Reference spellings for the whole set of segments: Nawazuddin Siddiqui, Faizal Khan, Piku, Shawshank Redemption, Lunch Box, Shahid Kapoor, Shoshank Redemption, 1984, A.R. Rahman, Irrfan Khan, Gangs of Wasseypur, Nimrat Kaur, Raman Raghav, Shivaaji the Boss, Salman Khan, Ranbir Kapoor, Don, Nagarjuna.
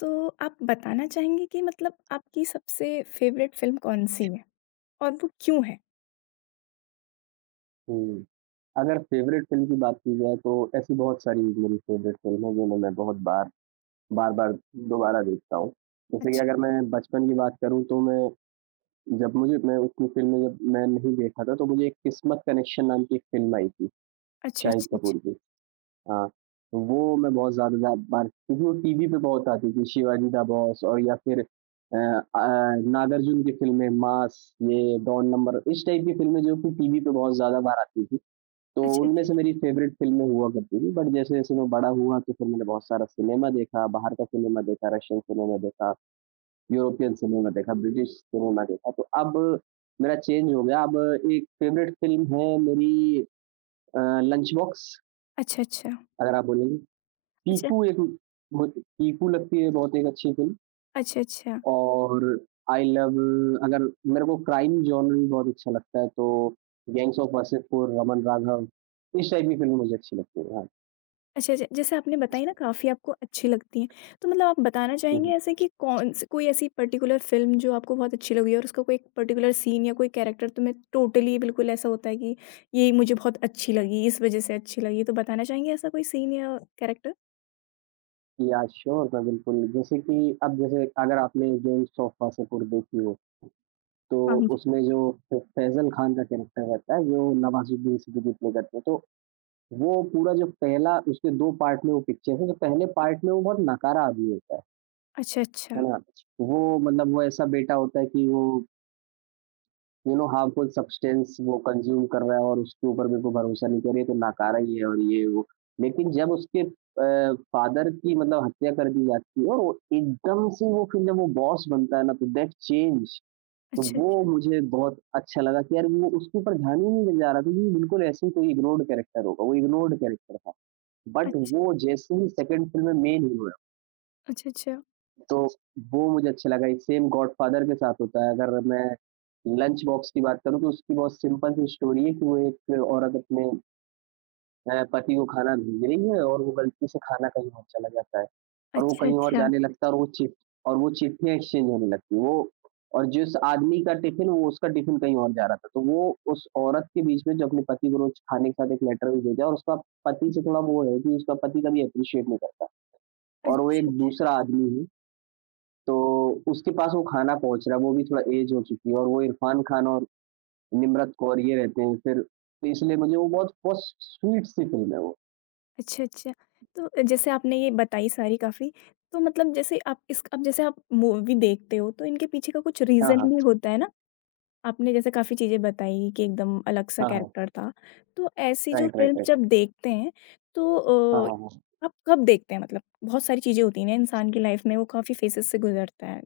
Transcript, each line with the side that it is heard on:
left: तो आप बताना चाहेंगे कि मतलब आपकी सबसे फ़ेवरेट फ़िल्म कौन-सी है और वो क्यों है?
right: हुँ। अगर फ़ेवरेट फ़िल्म की बात की जाए तो ऐसी बहुत सारी मेरी फ़ेवरेट फ़िल्म है जिन्हें मैं बहुत बार बार-बार दोबारा देखता हूँ। जैसे कि
left: अच्छा।
right: अगर मैं बचपन की बात करूँ तो मैं उतनी फ़िल्में जब मैं नहीं देखा था तो मुझे एक किस्मत कनेक्शन नाम की एक फ़िल्म आई थी,
left: अच्छा, अच्छा,
right: शाहिद
left: अच्छा।
right: कपूर की। हाँ, तो वो मैं बहुत ज़्यादा ज़्या बार क्योंकि वो टीवी पे बहुत आती थी, शिवाजी दा बॉस और या फिर नागार्जुन की फ़िल्में मास, ये डॉन नंबर, इस टाइप की फ़िल्में जो कि टीवी पे बहुत ज़्यादा बार आती थी। तो
left: अच्छा,
right: उनमें से मेरी फेवरेट फ़िल्में हुआ करती थी, बट जैसे-जैसे मैं बड़ा हुआ तो फिर मैंने बहुत सारा सिनेमा देखा, बाहर का सिनेमा देखा, रशियन सिनेमा देखा, यूरोपियन सिनेमा देखा, ब्रिटिश सिनेमा देखा, तो अब मेरा चेंज हो गया, अब एक फेवरेट फ़िल्म है मेरी लंच बॉक्स
left: अच्छा, अच्छा, अच्छा,
right: अगर आप बोलेंगे।
left: अच्छा,
right: पीकू एक बहुत पीकू लगती है, बहुत एक अच्छी फ़िल्म,
left: अच्छा, अच्छा,
right: और आई लव, अगर मेरे को क्राइम जॉनर भी बहुत अच्छा लगता है, तो गैंग्स ऑफ वासेपुर, रमन राघव, इस टाइप की फ़िल्में मुझे अच्छी लगती हैं। हाँ।
left: अच्छा, ज जैसे आपने बताई ना काफ़ी आपको अच्छी लगती हैं, तो मतलब आप बताना
right: हुँ,
left: चाहेंगे
right: हुँ।
left: ऐसे कि कौन-सी कोई ऐसी पर्टिकुलर फ़िल्म जो आपको बहुत अच्छी लगी और उसका कोई एक पर्टिकुलर सीन या कोई कैरेक्टर तुम्हें टोटली बिल्कुल ऐसा होता है कि ये मुझे बहुत अच्छी लगी, इस वज़ह से अच्छी लगी, तो बताना चाहेंगे ऐसा कोई सीन या कैरेक्टर?
right: या श्योर मैं बिल्कुल, जैसे कि अब, जैसे अगर आपने गेम्स ऑफ वासेपुर देखी हो, तो
left: हाँ जी।
right: उसमें जो फ फैज़ल खान का कैरेक्टर रहता है, जो नवाज़ुद्दीन सिद्दीकी प्ले करते हैं, तो वो पूरा जो पहला, उसके 2 पार्ट में वो पिक्चर है, तो पहले पार्ट में वो बहुत नकारा आदमी होता
left: अच्छा,
right: है
left: अच्छा।
right: ना? वो मतलब वो ऐसा बेटा होता है कि वो, यू नो, हार्मफुल सब्सटेंस वो कंज्यूम कर रहा है और उसके ऊपर मेरे को भरोसा नहीं कर रही है तो नाकारा ही है और ये वो। लेकिन जब उसके फादर की मतलब हत्या कर दी जाती है और वो एकदम से वो फिर जब वो बॉस बनता है ना तो दैट चेंज। तो
left: अच्छा,
right: वो
left: अच्छा।
right: मुझे बहुत अच्छा लगा कि यार वो उसके ऊपर ध्यान ही नहीं जा रहा था, क्योंकि बिल्कुल ऐसे ही कोई इग्नोर्ड कैरेक्टर होगा, वो इग्नोर्ड कैरेक्टर था। बट
left: अच्छ
right: वो जैसे ही सेकंड फ़िल्म में मेन हीरो है,
left: अच्छा, अच्छा।
right: तो वो मुझे अच्छा लगा। ये सेम गॉडफ़ादर के साथ होता है। अगर मैं लंच बॉक्स की बात करूँ, तो उसकी बहुत सिंपल सी स्टोरी है कि वो एक औरत अपने पति को खाना भेज रही है और वो गलती से खाना कहीं और चला जाता है और वो
left: अच्छा,
right: कहीं और
left: अच्छा।
right: जाने लगता है और वो चिट्ठियाँ एक्सचेंज होने लगती हैं। वो और जिस आदमी का टिफ़िन, वो उसका टिफ़िन कहीं और जा रहा था। तो वो उस औरत के बीच में जो अपने पति को रोज़ खाने के साथ एक लेटर भी भेजा और उसका पति से थोड़ा वो है कि उसका पति कभी एप्रिशिएट नहीं करता, और वो
left: अच्छा,
right: एक
left: अच्छा।
right: दूसरा आदमी है, तो उसके पास वो खाना पहुँच रहा है, वो भी थोड़ा ऐज हो चुकी है और वो इरफ़ान खान और निम्रत कौर ये रहते हैं फिर, तो इसलिए मुझे वो बहुत बहुत स्वीट सी फ़िल्म है वो।
left: अच्छा, अच्छा। तो जैसे आपने ये बताई सारी काफ़ी, तो मतलब जैसे आप इस अब जैसे आप मूवी देखते हो तो इनके पीछे का कुछ
right: हाँ,
left: रीज़न
right: हाँ।
left: भी होता है ना? आपने जैसे काफ़ी चीज़ें बताई कि एकदम अलग-सा
right: हाँ, हाँ।
left: कैरेक्टर था। तो ऐसी जो
right: राइट, राइट,
left: फ़िल्म
right: राइट।
left: जब देखते हैं तो
right: हाँ,
left: अ,
right: हाँ, हाँ।
left: आप कब देखते हैं मतलब? बहुत सारी चीज़ें होती हैं ना इंसान की लाइफ़ में, वो काफ़ी फ़ेज़ेज़ से गुज़रता है।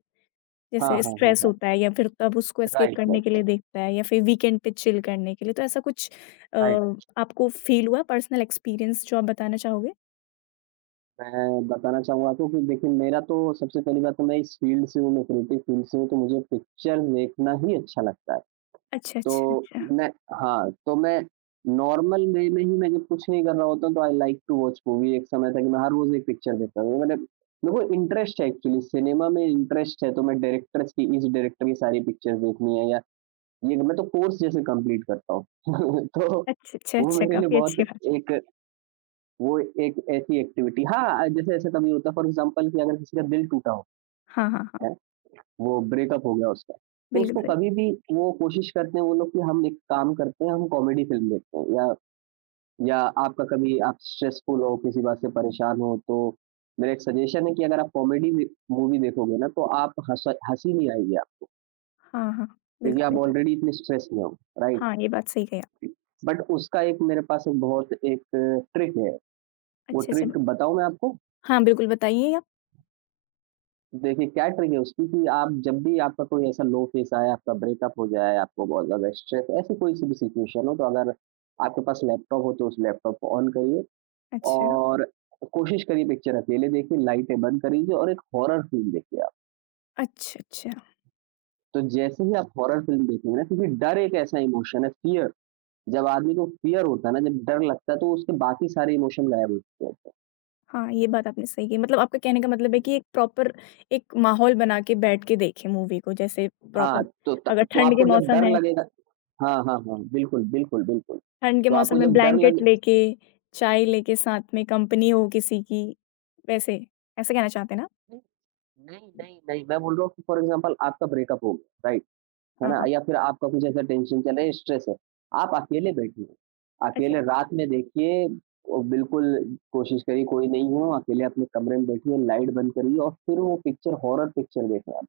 right: हाँ,
left: जैसे
right: हाँ, हाँ,
left: स्ट्रेस
right: हाँ।
left: होता है या फिर तब उसको एस्केप
right: राइट,
left: करने
right: राइट,
left: के लिए
right: राइट,
left: देखता है या फिर वीकेंड पे चिल करने के लिए, तो ऐसा कुछ अ,
right: राइट।
left: आपको फ़ील हुआ पर्सनल एक्सपीरियंस जो आप बताना चाहोगे?
right: मैं बताना चाहूँगा आपको कि देखिए, मेरा तो सबसे पहली बात तो मैं इस फ़ील्ड से हूँ, मैं क्रिएटिव फ़ील्ड से हूँ, तो मुझे पिक्चर्स देखना ही अच्छा लगता है।
left: अच्छा, अच्छा,
right: तो
left: अच्छा।
right: मैं हाँ, तो मैं नॉर्मल वे में ही, मैं जब कुछ नहीं कर रहा होता तो I like to watch movie. एक समय था कि मैं हर रोज़ एक पिक्चर देखता था। मतलब मेरे को इंटरेस्ट है, एक्चुअली सिनेमा में इंटरेस्ट है, तो मैं डायरेक्टर्स की, इस डायरेक्टर की सारी पिक्चर्स देखनी है या ये मैं तो कोर्स जैसे कंप्लीट करता हूँ। तो
left: अच्छा, अच्छा,
right: वो
left: अच्छा,
right: मेरे लिए
left: काफ़ी
right: बहुत
left: अच्छी बात।
right: एक वो एक ऐसी एक्टिविटी, हाँ, जैसे ऐसे कभी होता है फॉर एग्ज़ाम्पल कि अगर किसी का दिल टूटा हो,
left: हाँ, हाँ, हाँ,
right: है, वो ब्रेकअप हो गया उसका। तो
left: बिल्कुल
right: उसको
left: सही।
right: कभी भी वो कोशिश करते हैं वो लोग कि हम एक काम करते हैं, हम कॉमेडी फ़िल्म देखते हैं, या आपका कभी आप स्ट्रेसफुल हो, किसी बात से परेशान हो, तो मेरा एक सजेशन है कि अगर आप कॉमेडी वी मूवी देखोगे ना तो आप हँस हँसी नहीं आएगी आप,
left: हाँ, हाँ,
right: क्योंकि
left: बिल्कुल
right: आप
left: सही बात है।
right: ऑलरेडी इतने स्ट्रेस में हो, राइट?
left: हाँ, ये बात सही कही आप।
right: बट उसका एक मेरे पास एक बहुत एक ट्रिक है, वो
left: अच्छा, अच्छा।
right: ट्रिक बताऊँ मैं आपको?
left: हाँ, बिल्कुल बताइए आप।
right: देखिए, क्या ट्रिक है उसकी, कि आप जब भी, आपका कोई ऐसा लो फेज़ आए, आपका ब्रेकअप हो जाए, आपको बहुत ज़्यादा स्ट्रेस, ऐसी कोई-सी भी सिचुएशन हो, तो अगर आपके पास लैपटॉप हो, तो उस लैपटॉप को ऑन करिए
left: अच्छा,
right: और कोशिश करिए पिक्चर अकेले देखिए, लाइटें बंद कर लीजिए और एक हॉरर फ़िल्म देखिए आप।
left: अच्छा, अच्छा।
right: तो जैसे ही आप हॉरर फ़िल्म देखेंगे ना, क्योंकि डर एक ऐसा इमोशन है, फ़ियर, जब आदमी को फ़ियर होता है ना, जब डर लगता है, तो उसके बाकी सारे इमोशन गायब हो जाते हैं।
left: हाँ, ये बात आपने सही कही। मतलब आपका कहने का मतलब है कि एक प्रॉपर एक माहौल बना के बैठ के देखें मूवी को, जैसे
right: हाँ,
left: प्रॉपर
right: तो त
left: अगर
right: तो
left: ठंड
right: आपको
left: के
right: जब
left: मौसम
right: डर
left: है
right: लगेगा। हाँ, हाँ, हाँ, बिल्कुल, बिल्कुल, बिल्कुल।
left: ठंड के
right: तो
left: मौसम
right: आपको
left: में
right: जब डर
left: ब्लैंकेट
right: लगे।
left: लेके, चाय लेके साथ में कंपनी हो किसी की, वैसे, ऐसे कहना चाहते हैं ना?
right: नहीं, नहीं, नहीं, मैं बोल रहा हूँ कि फॉर एग्ज़ाम्पल आपका ब्रेकअप हो गया, राइट? है
left: हाँ,
right: ना?
left: हाँ।
right: या फिर आपका कुछ ऐसा टेंशन चल रहा है, स्ट्रेस है। आप अकेले बैठिए,
left: अच्छा,
right: अकेले रात में देखिए, बिल्कुल कोशिश करिए कोई नहीं हो, अकेले अपने कमरे में बैठिए, लाइट बंद करिए और फिर वो पिक्चर, हॉरर पिक्चर देखें आप।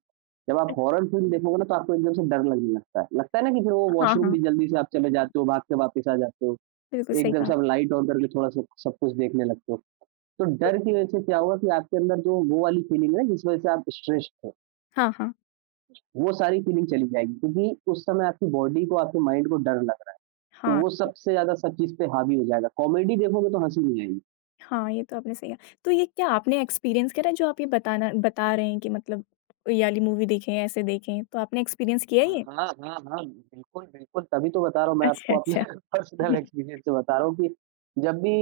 right: जब आप
left: अ,
right: हॉरर फ़िल्म देखोगे ना तो आपको एकदम से डर लगने लगता है। लगता है ना कि फिर वो
left: हाँ,
right: वॉशरूम
left: हाँ,
right: भी जल्दी से आप चले जाते हो, भाग के वापस आ जाते हो।
left: बिल्कुल सही
right: एकदम
left: कहा
right: से आप
left: आपने।
right: लाइट ऑन करके थोड़ा-सा सब कुछ देखने लगते हो। तो
left: तो
right: डर की वज़ह से क्या होगा कि आपके अंदर जो वो वाली फ़ीलिंग है ना, जिस वज़ह से आप स्ट्रेस्ड,
left: हाँ, हाँ,
right: वो सारी फीलिंग चली जाएगी, क्योंकि उस समय आपकी बॉडी को, आपके माइंड को डर लग रहा है, तो
left: हाँ,
right: वो सबसे ज्यादा सब चीज पे हावी हो जाएगा। कॉमेडी देखोगे तो हंसी नहीं आएगी।
left: हाँ, ये तो आपने सही कहा। तो ये क्या आपने एक्सपीरियंस करा है जो आप ये बताना बता रहे हैं कि मतलब ये वाली मूवी देखें, ऐसे देखें, तो आपने एक्सपीरियंस किया है
right: हाँ,
left: ये?
right: हाँ, हाँ, हाँ, बिल्कुल, बिल्कुल, तभी तो बता रहा हूँ मैं
left: अच्छा,
right: आपको, अपने
left: अच्छा।
right: पर्सनल एक्सपीरियंस से बता रहा हूँ कि जब भी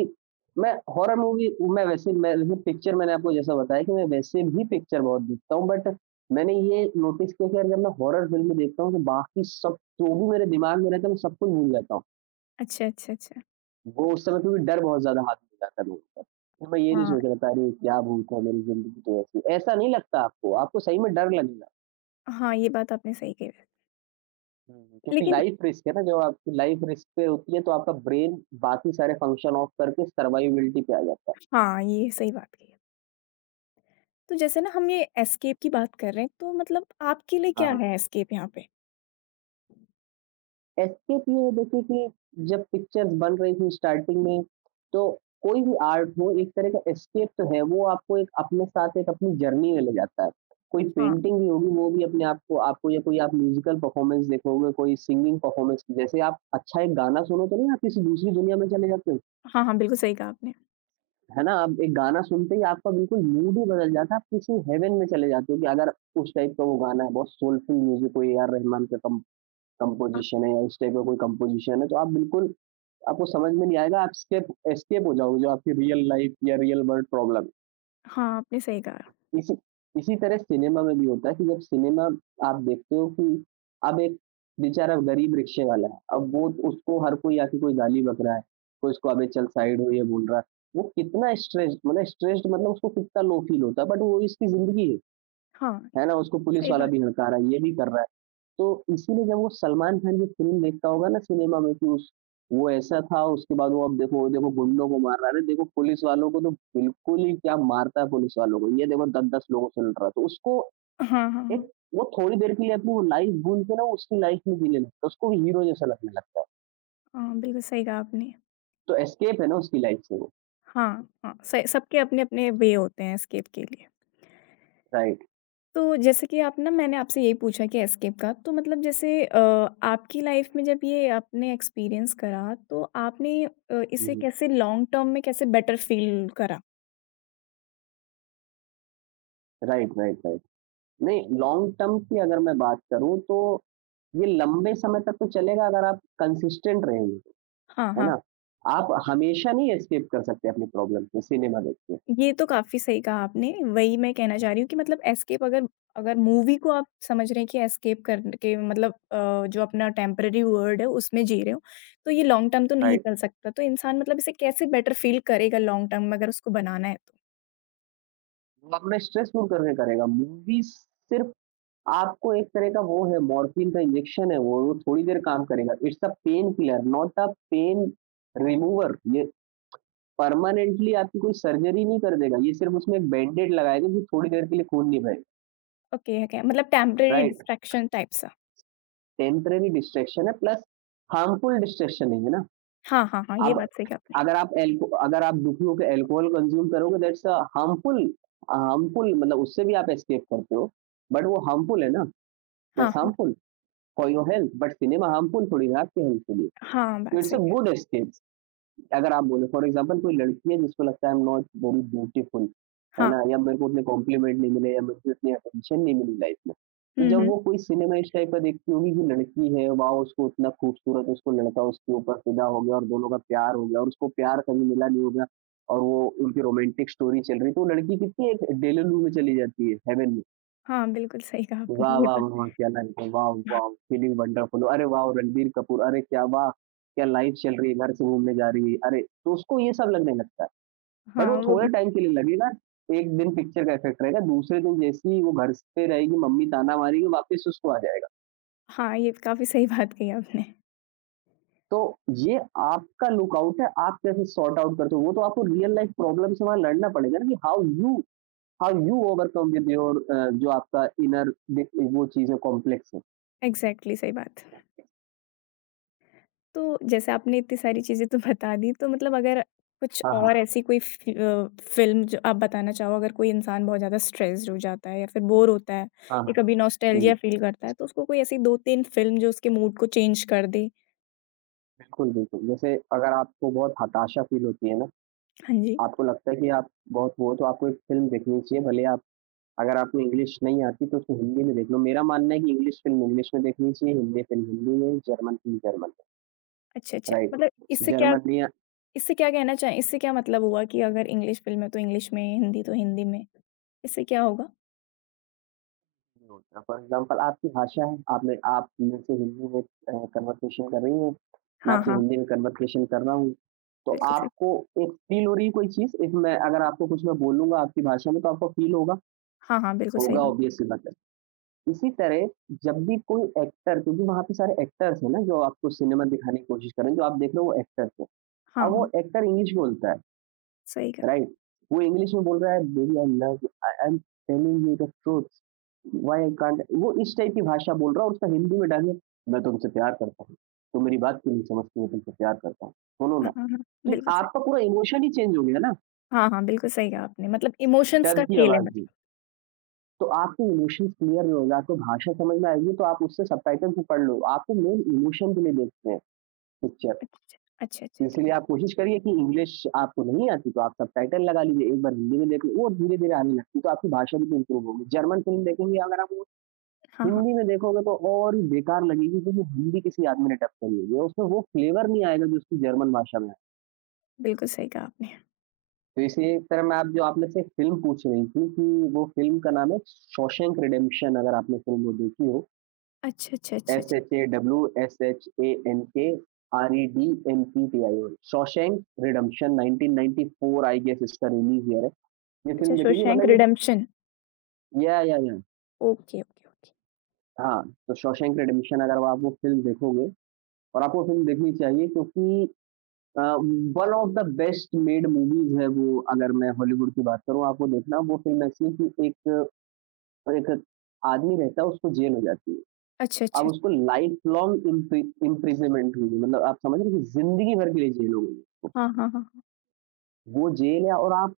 right: मैं हॉरर मूवी, मैं वैसे, मैं लेकिन पिक्चर, मैंने आपको जैसा बताया कि मैं वैसे भी पिक्चर बहुत देखता हूँ, बट मैंने ये नोटिस किया कि यार जब मैं हॉरर फिल्म देखता हूँ तो बाकी सब जो भी मेरे दिमाग में रहता है, मैं सब कुछ भूल जाता हूँ।
left: अच्छा, अच्छा, अच्छा।
right: वो उस समय क्योंकि डर बहुत ज़्यादा हावी हो जाता है लोगों का। मैं ये नहीं
left: हाँ,
right: सोच रहा था अरे क्या भूत है, मेरी ज़िंदगी तो ऐसी, ऐसा नहीं लगता आपको, आपको सही में डर लगेगा।
left: हाँ, ये बात आपने सही कही वै
right: हुँ, हुँ। क्योंकि
left: लेकिन
right: लाइफ़ रिस्क है ना, जब आपकी लाइफ़ रिस्क पे होती है तो आपका ब्रेन बाकी सारे फंक्शन ऑफ करके सर्वाइवबिलिटी पे आ जाता है।
left: हाँ, ये सही बात कही। तो जैसे ना हम ये एस्केप की बात कर रहे हैं, तो मतलब आपके लिए क्या
right: हाँ,
left: है एस्केप यहाँ पे?
right: एस्केप ये है, देखिए कि जब पिक्चर्स बन रही थी स्टार्टिंग में, तो कोई भी आर्ट हो, एक तरह का एस्केप तो है, वो आपको एक अपने साथ एक अपनी जर्नी में ले जाता है। कोई
left: हाँ।
right: पेंटिंग भी होगी वो भी अपने आप को आपको, या कोई आप म्यूज़िकल परफॉर्मेंस देखोगे, कोई सिंगिंग परफॉर्मेंस, जैसे आप अच्छा एक गाना सुनो तो नहीं, आप किसी दूसरी दुनिया में चले जाते हो,
left: हाँ, हाँ, बिल्कुल सही कहा आपने।
right: है ना? आप एक गाना सुनते ही आपका बिल्कुल मूड ही बदल जाता है, आप किसी हेवन में चले जाते हो, कि अगर उस टाइप का वो गाना है, बहुत सोलफुल म्यूज़िक हो, ए आर रहमान का कम
left: हाँ,
right: कंपोज़िशन है या उस टाइप का कोई कंपोज़िशन है, तो आप बिल्कुल, आपको समझ में नहीं आएगा, आप स्केप एस्केप हो जाओगे, जो आपकी रियल लाइफ़ या रियल वर्ल्ड प्रॉब्लम है।
left: हाँ, आपने सही कहा।
right: इसी इसी तरह सिनेमा में भी होता है कि जब सिनेमा आप देखते हो कि अब एक बेचारा गरीब रिक्शे वाला है, अब वो, उसको हर कोई आके कोई गाली बक रहा है, कोई उसको अबे चल साइड हो, ये बोल रहा है। वो कितना स्ट्रेस्ड, मतलब स्ट्रेस्ड, मतलब उसको कितना लो फ़ील होता है, बट वो इसकी ज़िंदगी है।
left: हाँ,
right: है ना? उसको पुलिस
left: सही
right: वाला
left: बात।
right: भी हड़का रहा है, ये भी कर रहा है। तो इसीलिए जब वो सलमान खान की फ़िल्म देखता होगा ना सिनेमा में, कि उस, वो ऐसा था, उसके बाद वो अब देखो देखो गुंडों को मार रहा है, अरे देखो पुलिस वालों को तो बिल्कुल ही क्या मारता है पुलिस वालों को, ये देखो 10-10 लोगों से लड़ रहा है। तो उसको
left: हाँ, हाँ, हाँ,
right: एक वो थोड़ी देर के लिए अपनी वो लाइफ़ भूल के ना उसकी लाइफ़ में जीने लगता है, तो उसको वो हीरो जैसा लगने लगता है।
left: हाँ, बिल्कुल सही कहा आपने।
right: तो एस्केप है ना उसकी लाइफ़ से वो।
left: हाँ, हाँ, स सबके अपने-अपने वे होते हैं एस्केप के लिए।
right: राइट।
left: तो जैसे कि आप ना मैंने आपसे यही पूछा कि एस्केप का, तो मतलब जैसे आपकी लाइफ़ में जब ये आपने एक्सपीरियंस करा, तो आपने
right: हुँ,
left: इसे
right: हुँ।
left: कैसे लॉन्ग टर्म में कैसे बेटर फ़ील करा?
right: Right, right, right. नहीं, लॉन्ग टर्म की अगर मैं बात करूँ तो, ये लंबे समय तक तो चलेगा अगर आप कंसिस्टेंट रहेंगे,
left: हाँ,
right: है
left: हाँ।
right: ना? आप हमेशा नहीं एस्केप कर सकते अपनी प्रॉब्लम से सिनेमा देख के,
left: ये तो काफ़ी सही कहा आपने, वही मैं कहना चाह रही हूँ कि मतलब एस्केप अगर अगर मूवी को आप समझ रहे हैं कि एस्केप कर के मतलब जो अपना टेम्परेरी वर्ल्ड है उसमें जी रहे हो, तो ये लॉन्ग टर्म तो नहीं
right: राइट?
left: चल सकता। तो इंसान मतलब इसे कैसे बेटर फ़ील करेगा लॉन्ग टर्म में अगर उसको बनाना है तो?
right: वो अपना स्ट्रेस दूर करके करेगा, मूवी सिर्फ़ आपको एक तरह का वो है मॉर्फिन का इंजेक्शन है वो थोड़ी देर काम करेगा। It's a pain killer, not a pain remover. ये परमानेंटली आपकी कोई सर्जरी नहीं कर देगा, ये सिर्फ़ उसमें एक बैंडेड लगाएगा कि थोड़ी देर के लिए खून नहीं बहे,
left: ओके, है क्या? मतलब टेम्परेरी
right: राइट?
left: डिस्ट्रैक्शन टाइप सा।
right: टेम्परेरी डिस्ट्रैक्शन है प्लस हार्मफुल डिस्ट्रैक्शन है ये ना।
left: हाँ, हाँ, हाँ, ये
right: आप
left: बात सही कहा आपने।
right: अगर आप एल्को अगर आप दुखी होकर अल्कोहल कंज्यूम करोगे दैट्स अ हार्मफुल। हार्मफुल मतलब उससे भी आप एस्केप करते हो, बट वो हार्मफुल है ना।
left: हाँ,
right: दैट्स
left: हाँ,
right: harmful for your health, but cinema harmful थोड़ी है आपके हेल्थ के लिए।
left: हाँ,
right: तो
left: बात
right: इट्स अ
left: सही है।
right: Good escape. अगर आप बोले फॉर एग्ज़ाम्पल कोई लड़की है जिसको लगता है I am not very beautiful, है
left: हाँ,
right: ना? या मेरे को उतने कॉम्प्लीमेंट नहीं मिले या मेरे को इतनी अटेंशन नहीं मिली लाइफ़ में। तो
left: हुँ,
right: जब
left: हुँ।
right: वो कोई सिनेमा इस टाइप का देखती होगी कि लड़की है, वॉव! उसको इतना खूबसूरत, उसको लड़का उसके ऊपर फ़िदा हो गया और दोनों का प्यार हो गया और उसको प्यार कभी मिला नहीं होगा और वो उनकी रोमांटिक स्टोरी चल रही है, तो वो लड़की कितनी एक डेलूलू में चली जाती है, हेवन में।
left: हाँ, बिल्कुल सही कहा
right: वाह,
left: आपने ये
right: वाह!
left: बात।
right: वाह! क्या लाइन है, वाव वाव! फीलिंग वंडरफुल, अरे वाह! रणबीर कपूर, अरे क्या वाह! क्या लाइफ चल रही है, घर से घूमने जा रही है, अरे! तो उसको ये सब लगने लगता है। बट वो
left: हाँ, वो
right: थोड़े टाइम के लिए लगेगा, 1 दिन पिक्चर का इफ़ेक्ट रहेगा, दूसरे दिन जैसे ही वो घर पे रहेगी, मम्मी ताना मारेगी, वापस उसको आ जाएगा।
left: हाँ, ये काफ़ी सही बात कही आपने।
right: तो ये आपका लुकआउट है, आप कैसे सॉर्ट आउट करते हो? वो तो आपको रियल लाइफ़ प्रॉब्लम से वहाँ लड़ना पड़ेगा ना कि how you overcome with your जो आपका इनर बि वो चीज़ है, कॉम्प्लेक्स है।
left: एग्ज़ैक्टली सही बात। तो जैसे आपने इतनी सारी चीज़ें तो बता दी, तो मतलब अगर कुछ
right: हाँ, हाँ।
left: और ऐसी कोई फ़िल्म जो आप बताना चाहो, अगर कोई इंसान बहुत ज़्यादा स्ट्रेस्ड हो जाता है या फिर बोर होता है
right: हाँ,
left: या
right: हाँ।
left: कभी
right: हुँ।
left: नॉस्टैल्जिया फ़ील करता है, तो उसको कोई ऐसी 2-3 फ़िल्म जो उसके मूड को चेंज कर दे?
right: बिल्कुल, बिल्कुल। जैसे अगर आपको बहुत हताशा फ़ील होती है ना,
left: हाँ जी।
right: आपको लगता है कि आप बहुत वो हो तो आपको एक फ़िल्म देखनी चाहिए, भले आप अगर आपको इंग्लिश नहीं आती तो उसको हिंदी में देख लो। मेरा मानना है कि इंग्लिश फ़िल्म इंग्लिश में देखनी चाहिए, हिंदी फ़िल्म हिंदी में, जर्मन फ़िल्म जर्मन में,
left: अच्छा, अच्छा।
right: राइट?
left: मतलब
right: जी। जर्मन में या
left: इससे क्या कहना चाहें इससे क्या मतलब हुआ कि अगर इंग्लिश फ़िल्म है, तो इंग्लिश में, हिंदी तो हिंदी में। इससे क्या होगा?
right: फॉर एग्ज़ाम्पल आपकी भाषा है, आपने आप मेरे से हिंदी में कन्वर्सेशन कर रही हैं, मैं
left: हाँ,
right: आपसे
left: हाँ।
right: हिंदी में कन्वर्सेशन कर रहा हूँ, तो
left: बिल्कुल सही।
right: आपको एक फ़ील हो रही है कोई चीज़, एक मैं अगर आपको कुछ मैं बोलूँगा आपकी भाषा में तो आपको फ़ील होगा,
left: हाँ, हाँ। बिल्कुल सही
right: होगा
left: बात।
right: ऑब्वियस सी बात है। इसी तरह जब भी कोई एक्टर क्योंकि वहाँ पे सारे एक्टर्स हैं ना जो आपको सिनेमा दिखाने की कोशिश कर रहे हैं, जो आप देख रहे हो वो एक्टर्स हैं। अब
left: हाँ,
right: वो
left: हाँ।
right: एक्टर इंग्लिश बोलता है,
left: सही कहा।
right: राइट? वो इंग्लिश में बोल रहा है, baby I love you, I am telling you the truth, why I can't, वो इस टाइप की भाषा बोल रहा है और उसका हिंदी में डालिए, मैं तुमसे प्यार करता हूँ, तुम मेरी बात क्यों नहीं समझती हो, तुमसे प्यार करता हूँ, सुनो
left: हाँ,
right: ना।
left: हाँ।
right: तो
left: बिल्कुल सही।
right: आपका पूरा इमोशन ही चेंज हो गया ना,
left: हाँ, हाँ, बिल्कुल सही कहा आपने मतलब इमोशंस
right: डब
left: का
right: की
left: खेल है
right: आवाज़ में।
left: मतलब।
right: तो आपके इमोशंस क्लियर नहीं होंगे, आपको भाषा समझ में आएगी तो आप उससे सबटाइटल भी पढ़ लो। आपको मेन इमोशन के लिए देखते हैं पिक्चर।
left: अच्छा, अच्छा, अच्छा, ठीक है।
right: इसीलिए आप कोशिश करिए कि इंग्लिश आपको नहीं आती तो आप सबटाइटल लगा लीजिए, एक बार हिंदी में देख लो, वो धीरे-धीरे आने लगती तो आपकी भाषा भी तो इम्प्रूव होगी। जर्मन फ़िल्म देखेंगे अगर आप वो
left: हाँ, हाँ,
right: हिंदी में देखोगे तो और ही बेकार लगेगी क्योंकि हिंदी किसी आदमी ने डब करी हुई है। उसमें वो फ्लेवर नहीं आएगा जो उसकी जर्मन भाषा में है।
left: बिल्कुल सही कहा आपने।
right: तो इसी तरह मैं आप जो आप मुझसे फ़िल्म पूछ रही थी कि वो फ़िल्म का नाम है शॉशैंक रिडेम्पशन, अगर आपने फ़िल्म वो देखी हो।
left: अच्छा, अच्छा, अच्छा,
right: एस
left: अच्छा।
right: H A W S H A N K R E D N P T I O, Shawshank Redemption 1994 I guess इसका रिलीज ईयर है। ये
left: अच्छा,
right: फिल्म देखेंगे
left: शोशैंक
right: मतलब ये
left: रिडेम्पशन
right: या,
left: ओके, ओके, ओके।
right: हाँ, तो शॉशैंक रिडम्पशन अगर आप वो फिल्म देखोगे और आपको फिल्म देखनी चाहिए क्योंकि one of the best made movies है वो, अगर मैं हॉलीवुड की बात करूँ आपको देखना वो फिल्म ऐसी कि एक एक आदमी रहता है, उसको जेल हो जाती है।
left: अच्छा,
right: अब
left: अच्छा।
right: उसको लाइफ लॉन्ग इम्प्रिजमेंट हुई, मतलब आप समझ रहे हो कि जिंदगी भर के लिए जेल हो गई।
left: हाँ, हाँ, हाँ,
right: वो जेल है और आप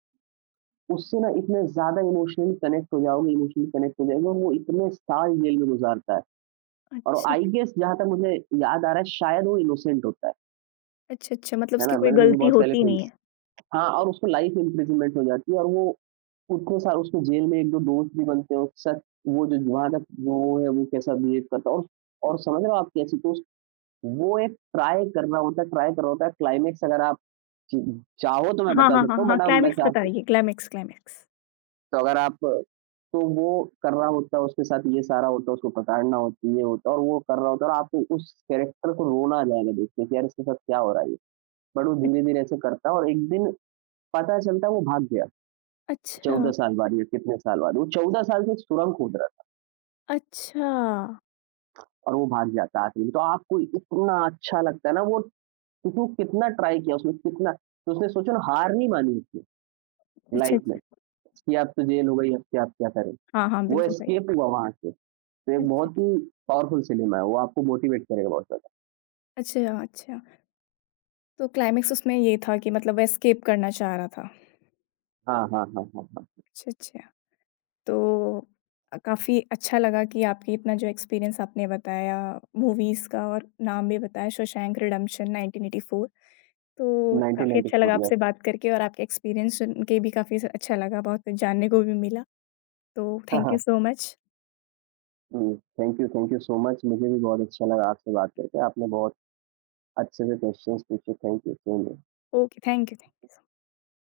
right: उससे ना इतने ज़्यादा इमोशनली कनेक्ट हो जाओगे, इमोशनली कनेक्ट हो जाएँगे और वो इतने साल जेल में गुज़ारता है
left: हाँ।
right: और
left: अच्छा,
right: आई गेस जहाँ तक मुझे याद आ रहा है शायद वो इनोसेंट होता
left: अच्छा, अच्छा मतलब
right: है
left: उसकी
right: ना?
left: कोई
right: मैंने क्योंकि
left: गलती
right: बहुत पहले
left: होती
right: फ़िल्म,
left: नहीं है।
right: हाँ, और उसको लाइफ़ इम्प्रिजनमेंट हो जाती है और वो उतने साल उसको जेल में 1-2 दोस्त भी बनते हैं, उसके साथ वो जो वहाँ तक वो है वो कैसा बिहेव करता है और समझ रहे हो आप कैसी तो वो एक ट्राई करना होता है, ट्राई कर रहा होता है, क्लाइमेक्स अगर आप च चाहो तो मैं
left: हाँ,
right: बता
left: हाँ, हाँ,
right: सकता हूँ,
left: हाँ,
right: बट अब मैं
left: क्लाइमेक्स
right: चाह,
left: बताइए क्लाइमेक्स, क्लाइमेक्स।
right: तो अगर आप, तो वो कर रहा होता, उसके साथ ये सारा होता, उसको पकड़ना होती ये होता और वो कर रहा होता और आपको उस कैरेक्टर को रोना आ जाएगा देख के कि यार इसके साथ क्या हो रहा है ये? बट वो
left: अ
right: धीरे-धीरे ऐसे करता है और एक दिन पता चलता है वो भाग गया,
left: अच्छा,
right: 14 साल बाद या कितने साल बाद, वो 14 साल से सुरंग खोद रहा
left: अच्छा।
right: था और वो भाग जाता है आखिरी में। तो आपको इतना अच्छा लगता है ना, वो उसने कितना ट्राई किया, उसने कितना, तो उसने सोचो ना हार नहीं मानी उसने
left: अच्छा,
right: लाइफ में,
left: अच्छा।
right: कि अब तो जेल हो गई, अब क्या करें?
left: हाँ, हाँ,
right: वो
left: बिल्कुल सही।
right: एस्केप हुआ वहाँ से। तो
left: अच्छा,
right: एक
left: अच्छा,
right: बहुत ही पावरफुल फ़िल्म है, वो आपको मोटिवेट करेगा बहुत ज़्यादा।
left: अच्छा। अच्छा, तो क्लाइमेक्स उसमें ये था कि मतलब वह एस्केप करना चाह रहा था।
right: हाँ, हाँ, हाँ, हाँ, हाँ।
left: अच्छा, अच्छा। तो काफ़ी अच्छा लगा कि आपकी इतना जो एक्सपीरियंस आपने बताया मूवीज़ का और नाम भी बताया शोशैंक रिडेम्पशन 1984 तो काफ़ी अच्छा लगा
right: 1994, यस।
left: आपसे बात करके और आपके एक्सपीरियंस सुन के भी काफ़ी अच्छा लगा, बहुत कुछ जानने को भी मिला। तो
right: हाँ,
left: थैंक यू
right: हाँ।
left: So much.
right: Hmm, thank you so much, मुझे भी बहुत अच्छा लगा आपसे बात करके। आपने बहुत अच्छे से क्वेश्चन्स पूछे, thank you so much.
left: Okay, thank you, thank you.